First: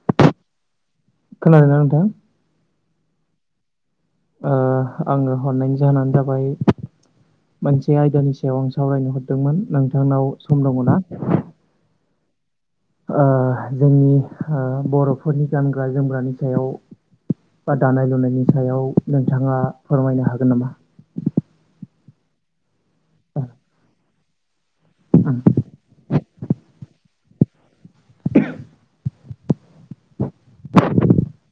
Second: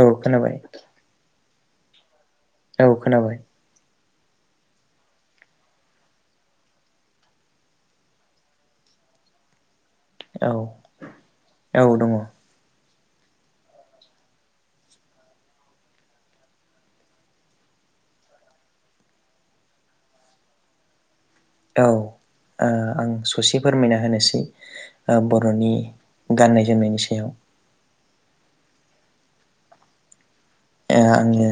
औ खोनाबाय खोनादों ना नोंथां औ खोनाबाय ओ आङो हरनायनि जाहोनानो जाबाय मोनसे आयदानि सायाव आं सावरायनो हरदोंमोन नोंथां नाव औ सम दङ ना औ दङ औ ओ जोंनि ओ बर'फोरनि गानग्रा जोमग्रानि सायाव बा दानाय लुनायनि सायाव नोंथाङा फोरमायनो हागोन नामा औ ओ आं ससे फोरमायना होनोसै ओ बर'नि गाननाय जोमनायनि सायाव ओ आङो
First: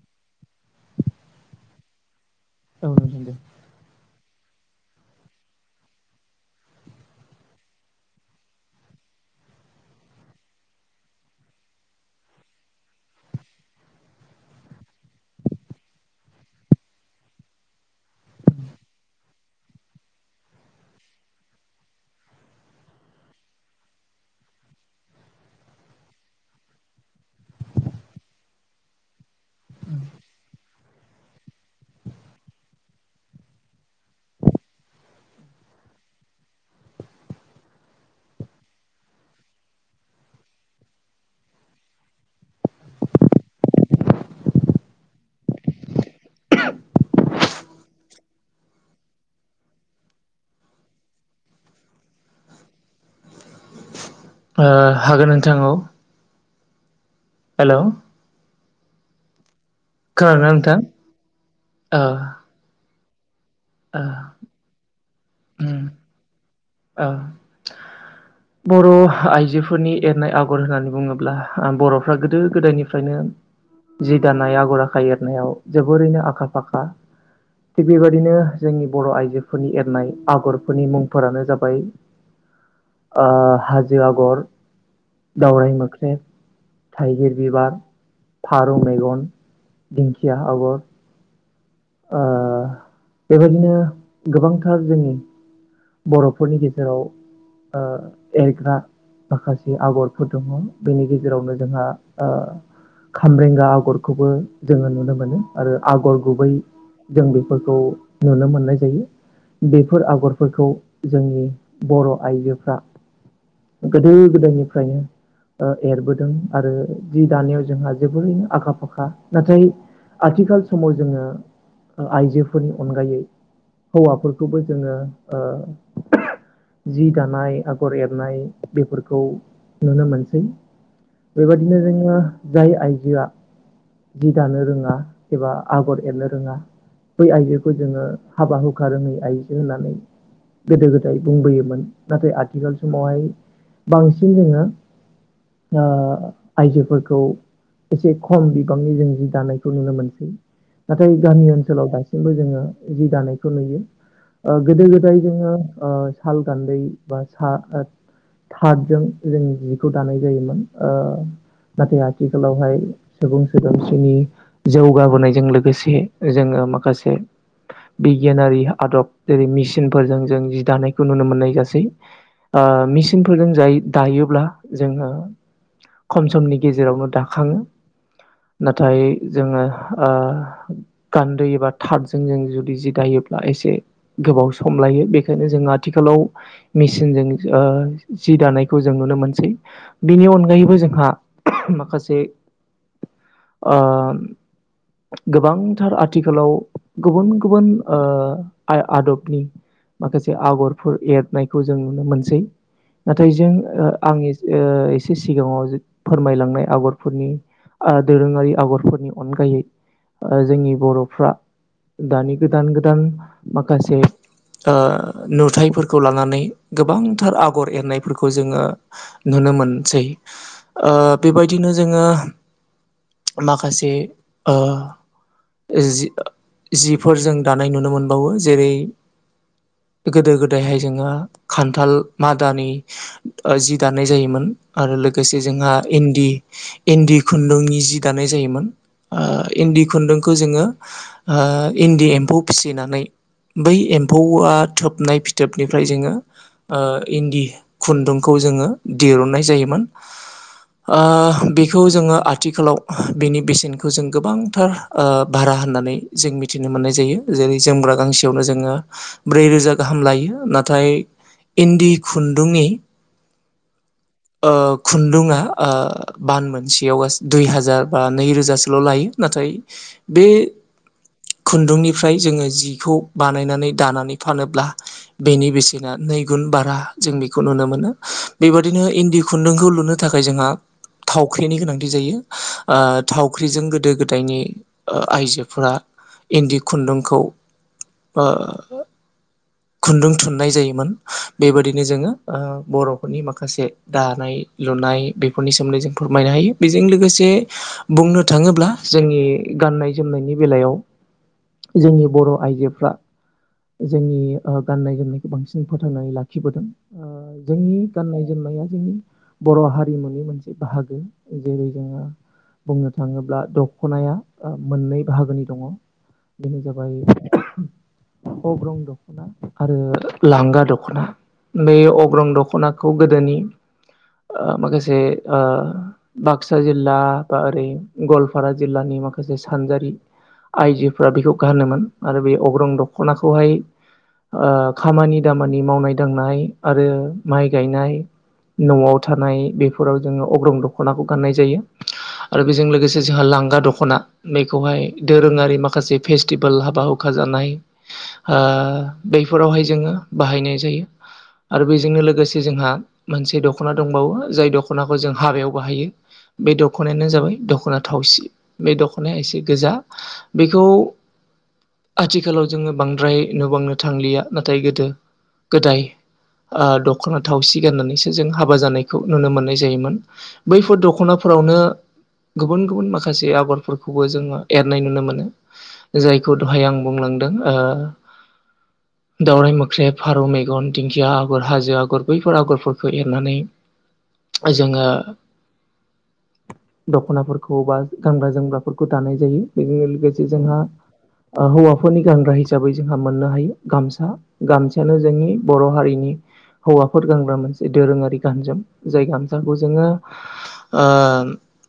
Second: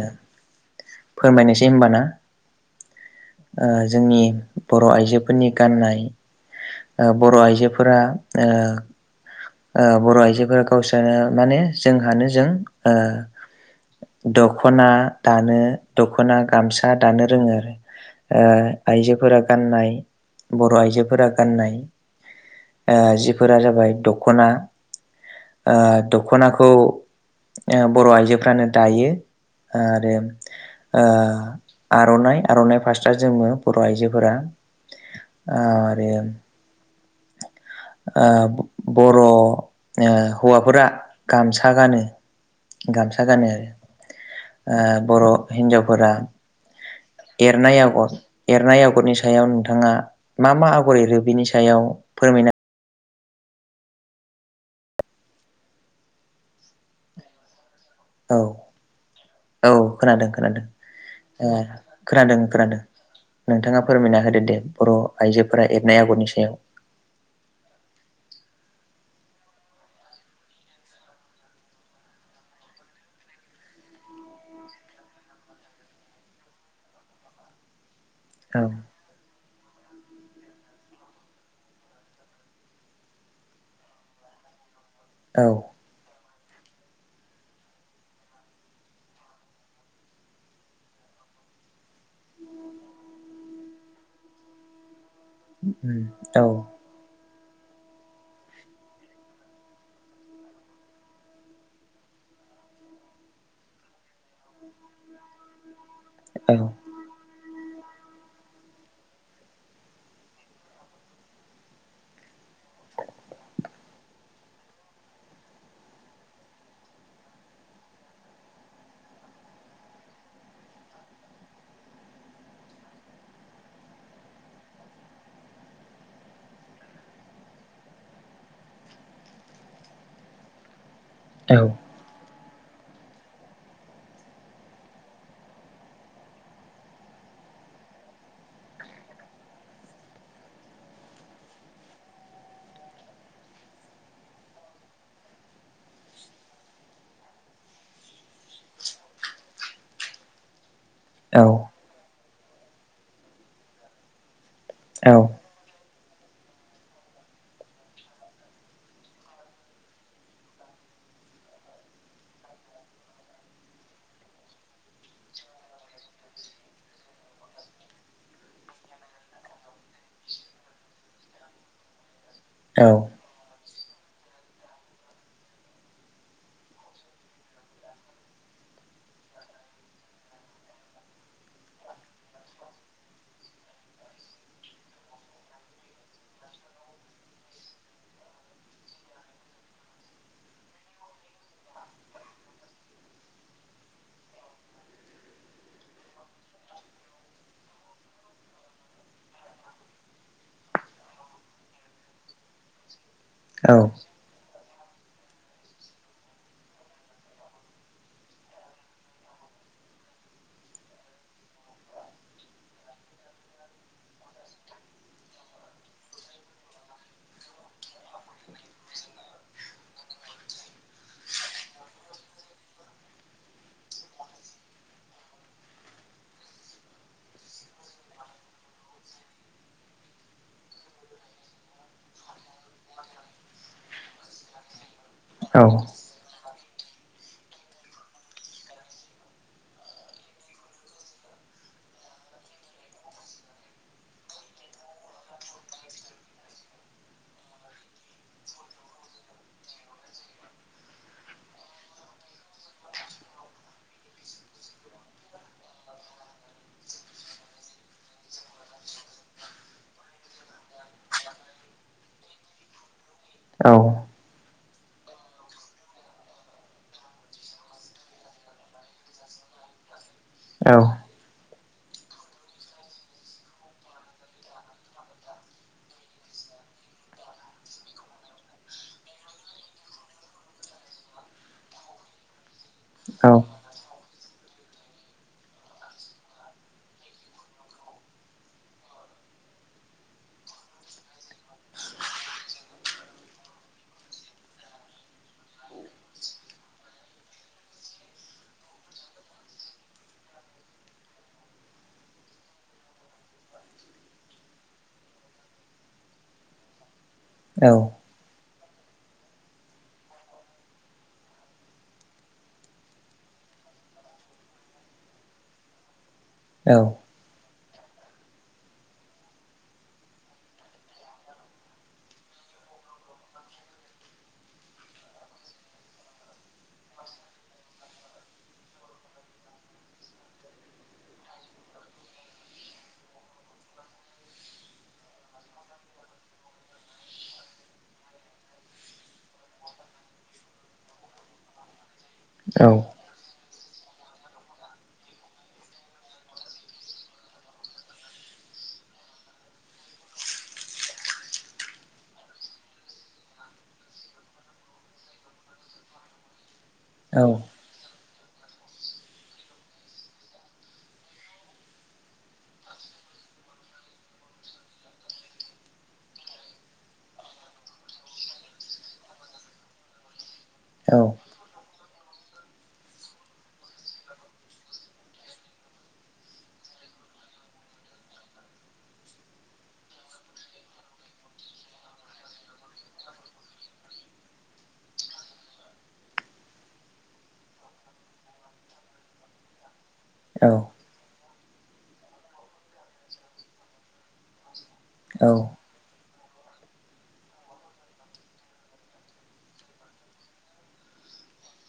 फोरमायनोसै हबाना औ नोंथां दे। ओ जोंनि बर' आइजोफोरनि गाननाय ओ बर' आइजोफोरा ओ ओ बर' आइजोफोरा गावसोरानो माने जोंहानो जों ओ दख'ना दानो दख'ना गामसा दानो रोङो आरो ओ आइजोफोरा गाननाय बर' आइजोफोरा गाननाय ओ जिफोरा जाबाय दख'ना ओ दख'नाखौ ओ बर' आइजोफ्रानो दायो आरो ओ आर'नाइ आर'नाइ फास्रा जोमो बर' आइजोफोरा आरो आ ओ बर' ओ हौवाफोरा गामसा गानो गामसा गानो आरो ओ बर' हिनजावफोरा एरनाय आगर एरनाय आगरनि सायाव नोंथाङा मा मा आगर एरो बेनि सायाव फोरमायना ओ हागोन नोंथां औ हेल' औ औ खोनादों खोनादोंना खोनादों नोंथां? ओ खोनादों खोनादों नोंथाङा ओ फोरमायना होदो दे बर' आइजोफोरा उम एरनाय आगरनि सायाव ओ बर' आइजोफोरनि एरनाय आगर होननानै बुङोब्ला बर'फ्रा गोदो गोदायनिफ्रायनो जि दानाय आगर आखाइ एरनायाव जोबोरैनो आखा फाखा बेबायदिनो औ जोंनि बर' आइजोफोरनि एरनाय आगरफोरनि मुंफोरानो जा बाय ओ हाजो आगर दावराय मोख्रेब थाइगिर बिबार फारौ मेगन दिंखिया आगर आ बेबायदिनो गोबांथार जोंनि बर'फोरनि गेजेराव ओ एरग्रा माखासे आगरफोर दङ बेनि गेजेरावनो जोंहा आ खामरेंगा आगरखौबो जोङो नुनो मोनो आरो आगर गुबै जों बेफोरखौ नुनो मोननाय जायो बेफोर आगरफोरखौ जोंनि बर' आइजोफ्रा गोदो गोदायनिफ्रायनो ओ एरबोदों आरो जि दानायाव जोंहा जोबोरैनो आखा फाखा नाथाय आथिखाल समाव जोङो आइजोफोरनि अनगायै हौवाफोरखौबो जोङो ओ जि दानाय आगर एरनाय बेफोरखौ नुनो मोनसै बेबायदिनो जोङो जाय आइजोआ जि दानो रोङा एबा आगर एरनो रोङा बै आइजोखौ जोङो हाबा हुखा रोङै आइजो होननानै गोदो गोदाय बुंबोयोमोन नाथाय आथिखाल समावहाय बांसिन जोङो ओ आइजोफोरखौ एसे खम बिबांनि जों जि दानायखौ नुनो मोनसै नाथाय गामि ओनसोलाव दा सिमबो जोङो जि दानायखौ नुयो ओ गोदो गोदाय जोङो ओ साल गान्दै बा सा ओ थार्डजों जों जिखौ दानाय जायोमोन ओ नाथाय आथिखालावहाय सुबुं सोदोमस्रिनि जौगाबोनायजों लोगो से जोङो माखासे बिगियानारि आदब जेरै मेसिनफोरजों जों जि दानायखौ नुनो मोननाय जासै ओ मेसिनफोरजों जाय दायोब्ला जोङो खम समनि गेजेरावनो दाखाङो नाथाय जोङो ओ गान्दै एबा थादजों जों जुदि जि दायोब्ला एसे गोबाव सम लायो बेखायनो जोङो आथिखालाव मेसिनजों ओ जि दानायखौ जों नुनो मोनसै बिनि अनगायै बो जोंहा माखासे [inaudible] आ गोबांथार आथिखालाव गुबुन गुबुन ओ आदबनि माखासे आगरफोर एरनायखौ जों नुनो मोनसै नाथाय जों आं ओ एसे सिगाङाव फोरमायलांनाय आगरफोरनि दोरोङारि आगरफोरनि अनगायै जोंनि बर'फ्रा दानि गोदान गोदान माखासे नुथायफोरखौ लानानै गोबांथार आगर एरनायफोरखौ जोङो नुनो मोनसै बेबायदिनो जोङो माखासे ओ जि जिफोर जों दानाय नुनो मोनबावो जेरै गोदो गोदायहाय जोङो खान्थाल मादानि जि दाननाय जायोमोन। आरो लोग गोसे जोंहा इन्दि इन्दि खुन्दुंनि जि दानाय जायोमोन इन्दि खुन्दुंखौ जोङो ओ इन्दि एम्फौ फिसिनानै बै एम्फौआ थोबनाय फिथोबनिफ्राय जोङो आ इन्दि खुन्दुंखौ जोहो दिरुननाय जायोमोन। आ बेखौ जोङो आथिखालाव बेनि बेसेनखौ जों गोबांथार ओ भारा होननानै जों मिथिनो मोननाय जायो जेरै जोमग्रा गांसेयावनो जोङो ब्रै रोजा गा हाम लायो नाथाय इन्दि खुन्दुंनि औ ओ खुन्दुङा ओ बान मोनसेयाव गासै दुइ हाजार बा नैरोजासोल' लायो नाथाय बे खुन्दुंनिफ्राय जोङो जिखौ बानायनानै दानानै फानोब्ला बेनि बेसेना नै गुन बारा जों बेखौ नुनो मोनो बेबायदिनो इन्दि खुन्दुंखौ लुनो थाखाय जोंहा थावख्रिनि गोनांथि जायो आ थावख्रिजों गोदो गोदायनि आइजोफोरा इन्दि खुन्दुंखौ आ [inaudible] खुन्दुं थुननाय जायोमोन बेबायाददिनो जोङो बर'फोरनि माखासे दानाय लु नाय बेफोरनि सोमोन्दै जों फोरमायनो हायो बेजों लोगोसे बुंनो थाङोब्ला जोंनि गाननाय जोमनायनि बेलायाव जोंनि बर' आइजोफ्रा जोंनि गाननाय जोमनायखौ बांसिन फोथांनानै लाखिबोदों ओ जोंनि गाननाय जोमनाया जोंनि बर' हारिमुनि मोनसे बाहागो जेरै जोङो बुंनो थाङोब्ला दख'नाया मोननै बाहागोनि दङ बेनो जाबाय अग्रं दख'ना आरो लांगा दख'ना बे अग्रं दख'नाखौ गोदोनि माखासे ओ बाक्सा जिल्ला बा ओरै गवालपारा जिल्लानि माखा माखासे सानजारि आइजोफ्रा बेखौ गानोमोन आरो बे अग्रं दख'नाखौहाय आ खामानि दामानि मावनाय दांनाय आरो माइ गायनाय न'आव थानाय बेफोराव जोङो अग्रं दख'नाखौ गाननाय जायो। आरो बेजों लोगोसे जोंहा लांगा दख'ना बेखौहाय दोरोङारि माखासे फेस्टिभेल हाबा हुखा जानाय आ बैफोरावहाय जोङो बाहायनाय जायो। आरो बेजोंनो लोगोसे जोंहा मोनसे दख'ना दंबावो जाय दख'नाखौ जों हाबायाव बाहायो। बे दख'नायानो जाबाय दख'ना थावसि बे दख' नाया एसे गोजा बेखौ आथिखालाव जोङो बांद्राय नुबावनो थांलिया नाथाय गोदो गोदाय आ दख'ना थावसि गाननानैसो जों हाबा जानायखौ नुनो मोन्नाय जायोमोन बैफोर दख'नाफो फोरावनो गुबुन गुबुन माखासे आगरफोर खौबो जोङो एरनाय नुनो मोनो जायखौ दहाय आं बुंलांदों ओ [inaudible] दावराय मोख्रे फारौ मेगन दिंखिया आगर हाजो आगर बैफोर आगरफोरखौ एरनानै। जोङो दख'नाफोरखौ बा गानग्रा जोमग्रा फोरखौ दानाय जायो बेजोंनो लोगोसे जोंहा हौवाफोरनि गानग्रा हिसाबै जोंहा मोननो हायो गामसा गामसायानो जोंनि बर' हारिनि हौवाफोर गानग्रा मोनसे दोरोङारि गानजोम जाय गामसाखौ जोङो ओ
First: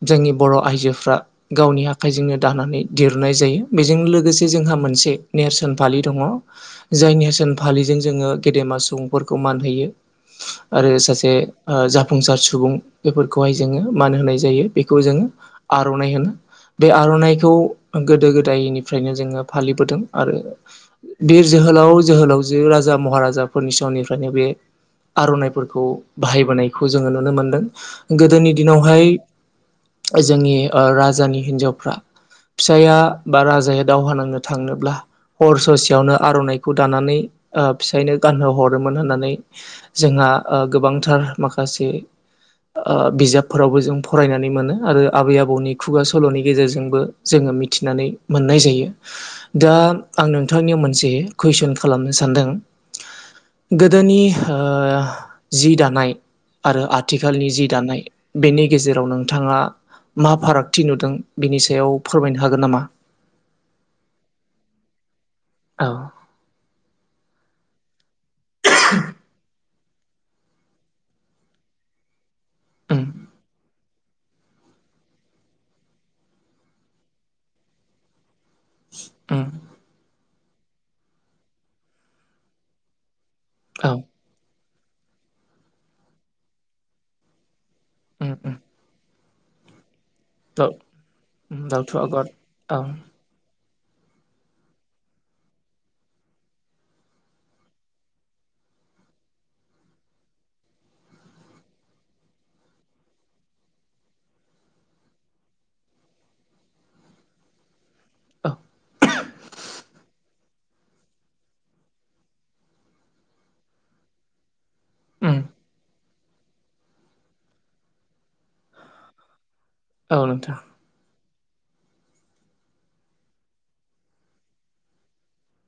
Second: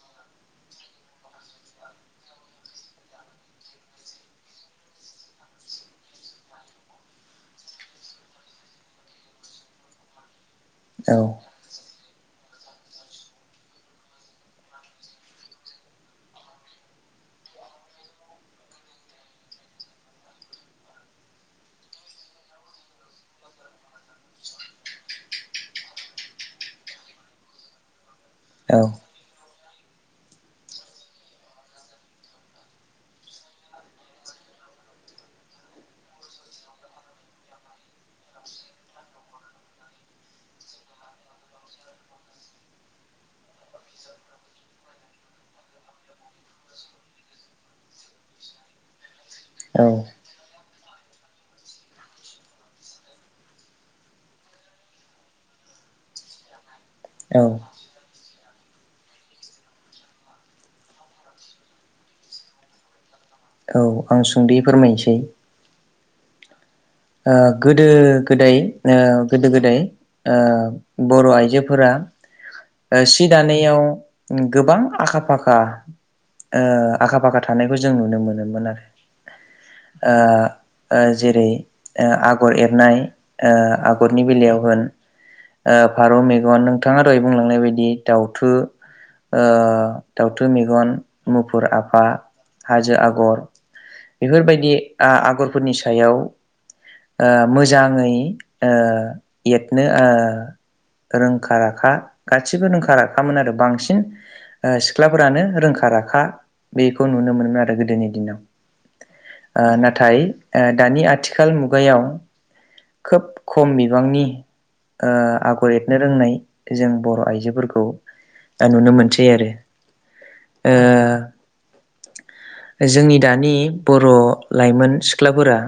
जोंनि बर' आइजोफ्रा गावनि आ आखाइजोंनो दानानै दिरुनाय जायो बेजों लोगोसे जोंहा मोनसे नेरसोन फालि दङ जायनिसोन फालिजों जोङो गेदेमा सुबुंफोरखौ मान होयो। औ। आरो सासे आं जा जाफुंसार सुबुं बेफोरखौहाय जोङो मान होनाय जायो बेखौ जोङो आर'नाइ होनो। बे आर'नाइखौ गोदो गोदायनिफ्रायनो जोङो फालिबोदों आरो बिर जोहोलाव जोहोलावजो राजा महाराजाफोरनि समनिफ्रायनो बे आर'नाइफोरखौ बाहायबोनायखौ जोङो नुनो मोनदों गोदोनि दिनावहाय जोंनि राजानि हिन्जावफ्रा फिसाया बा राजाया दावहा नांनो थांनोब्ला हर ससेयावनो आर'नाइखौ दानानै फिसायनो गानहो हरोमोन होननानै जोंहा गोबांथार माखासे बिजाबफोरावबो जों फरायनानै मोनो आरो आबै आबौनि खुगा सल'नि गेजेरजोंबो जोङो मिथिनानै मोननाय जायो दा औ आं नोंथांनियाव मोनसे मोन कुइसन खालामनो सानदों गोदोनि जि दानाय आरो आथिखालनि औ जि दानाय बेनि गेजेराव नोंथाङा मा फारागथि नुदों बिनि सायाव फोरमायनो हागोन नामा। औ आं सुंदै फोरमायनोसै औ। गोदो गोदाय गोदो गोदाय बर' आइजोफोरा उम सि दानायाव गोबां आखा फाखा आखा फाखा थानायखौ जों नुनो मोनोमोन। उम जेरै आगर एरनाय औ आगरनि बेलायाव होन फारौ मेगन नोंथाङा दहाय बुंलांनाय बायदि उम दाउथु उम दाउथु दाउ मेगन मुफुर दाउथु आफा आगर औ हाजो आगर बेफोरबायदि आगरफोरनि सायाव मोजाङै एरनो रोंखा राखा गासिबो रोंखा राखामोन आरो बांसिन सिख्लाफोरानो रोंखा राखा बेखौ नुनो मोनोमोन आरो गोदोनि दिनाव औ नाथाय दानि आथिखाल मुगायाव खोब खम बिबांनि उम आगर एरनो रोंनाय जों बर' आइजोफोरखौ दा नुनो मोनसै आरो औ नोंथां ओ जोंनि दानि बर' लाइमोन सिख्लाफोरा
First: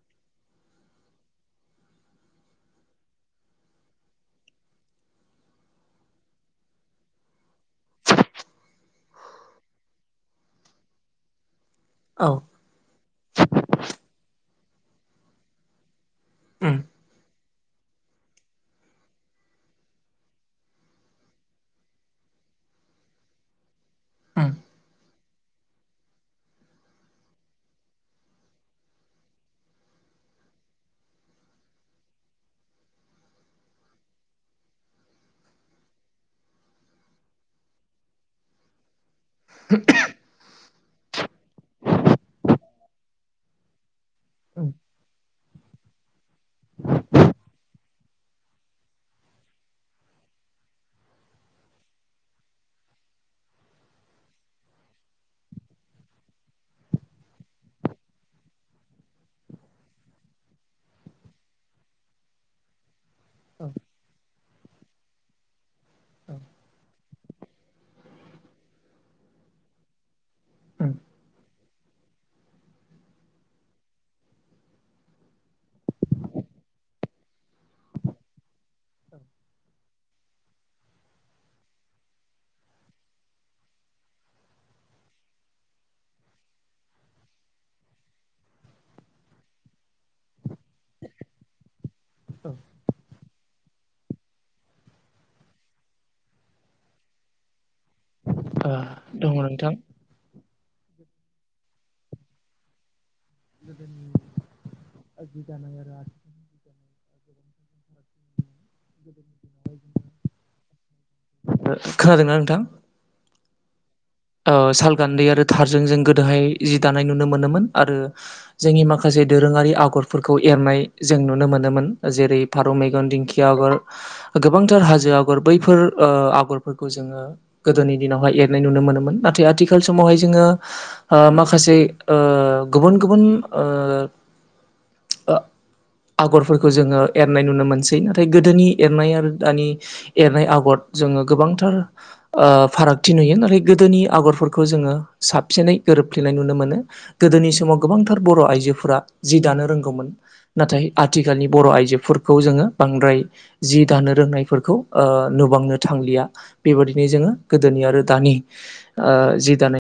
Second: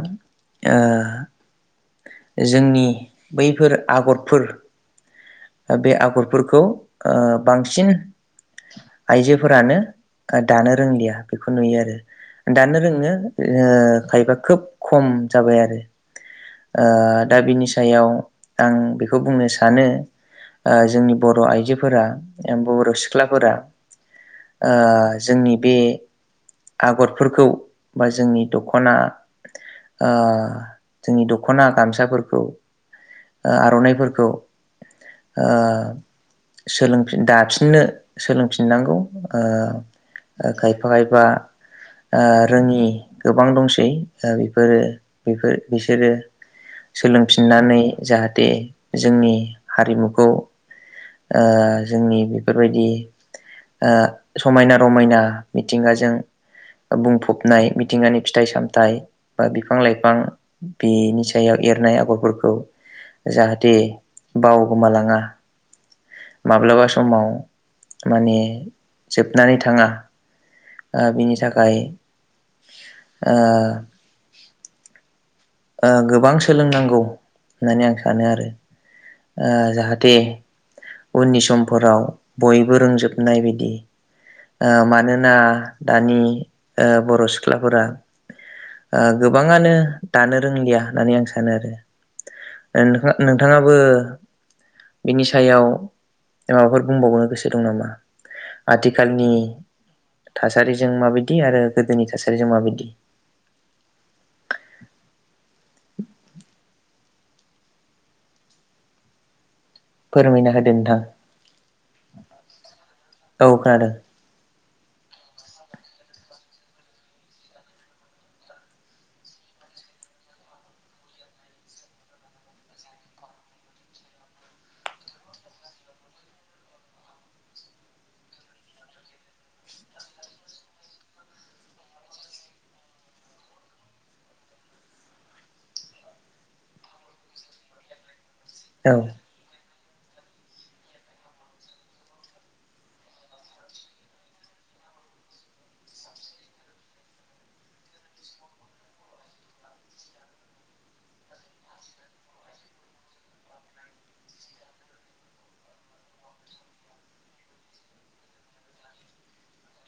जोंनि बैफोर आगरफोर बे आगरफोरखौ बांसिन आइजोफोरानो दानो रोंलिया बेखौ नुयो आरो। औ दानो रोङो खायफा खोब खम जाबाय आरो। उम दा बिनि सायाव आं बेखौ बुंनो सानो। जोंनि बर' आइजोफोरा बर' सिख्लाफोरा उम जोंनि बे आगरफोरखौ बा जोंनि दख'ना जोंनि द दख'ना गामसाफोरखौ आर'नाइफोरखौ सोलोंफिन दाफिननो सोलोंफिननांगौ खायफा खायफा रोङि गोबां दंसै उम बेफोरोफोर बिसोरो। सोलोंफिननानै जाहाथे जोंनि हारिमुखौ जोंनि बेफोरबायदि समायना रमायना मिथिंगाजों बुंफबनाय मिथिंगानि फिथाइ सामथाइ बा बिफां लाइफां बेनि सा जायाव एरनाय आगरफोरखौ औ जाहाथे बावगोमालाङा। औ माब्लाबा समाव माने जोबनानै थाङा। उम बिनि थाखाय ओ गोबां सोलोंनांगौ होननानै आं सानो आरो। जाहाथे उननि समफोराव बयबो रोंजोबनाय बायदि मानोना दानि बर' सिख्लाफोरा गोबाङानो दानो रोंलिया होननानै आं सानो आरो। औ नोंथाङाबो बिनि सायाव माबाफोर बुंबावनो गोसो दं नामा? ओ आथिखालनि दङ नोंथां थासारिजों माबायदि दि आरो गोदोनि थासारिजों माबायदि गोदोनि जि दानाय आरो आथिखालनि [inaudible] फोरमायना होदो नोंथां औ खोनादों। सालगान्दै आरो थारजों जों गोदोहाय जि दानाय नुनो मोनोमोन आरो जोंनि माखासे। जे दोरोङारि आगरफोरखौ एरनाय जों नुनो मोनोमोन जेरै फारौ मेगन दिंखिया आगर गोबांथार हाजो आगर बैफोर आगरफोरखौ जोङो गोदोनि दिनावहाय एरनाय नुनो मोनोमोन। नाथाय आथिखाल समावहाय जोङो माखासे गुबुन गुबुन ओ। [inaudible] आगरफोरखौ जोङो एरनाय नुनो मोनसै न ओमफ्राय गोदोनि औ एरनाय आरो दानि। एरनाय आगर जोङो गोबांथार फारागथि नुयो नाथाय गोदोनि आगरफोरखौ जोङो साबसिनै गोरोबफ्लेनाय नुनो मोनो गोदोनि समाव गोबांथार बर' आइजो जोफोरा जि दानो रोंगौमोन नाथाय आथिखालनि बर' आइजोफोरखौ जोङो बांद्राय। जि दानो रोंनायफोरखौ नुबांनो थांलिया बेबायदिनो जोङो गोदोनि आरो दानि जि दानाय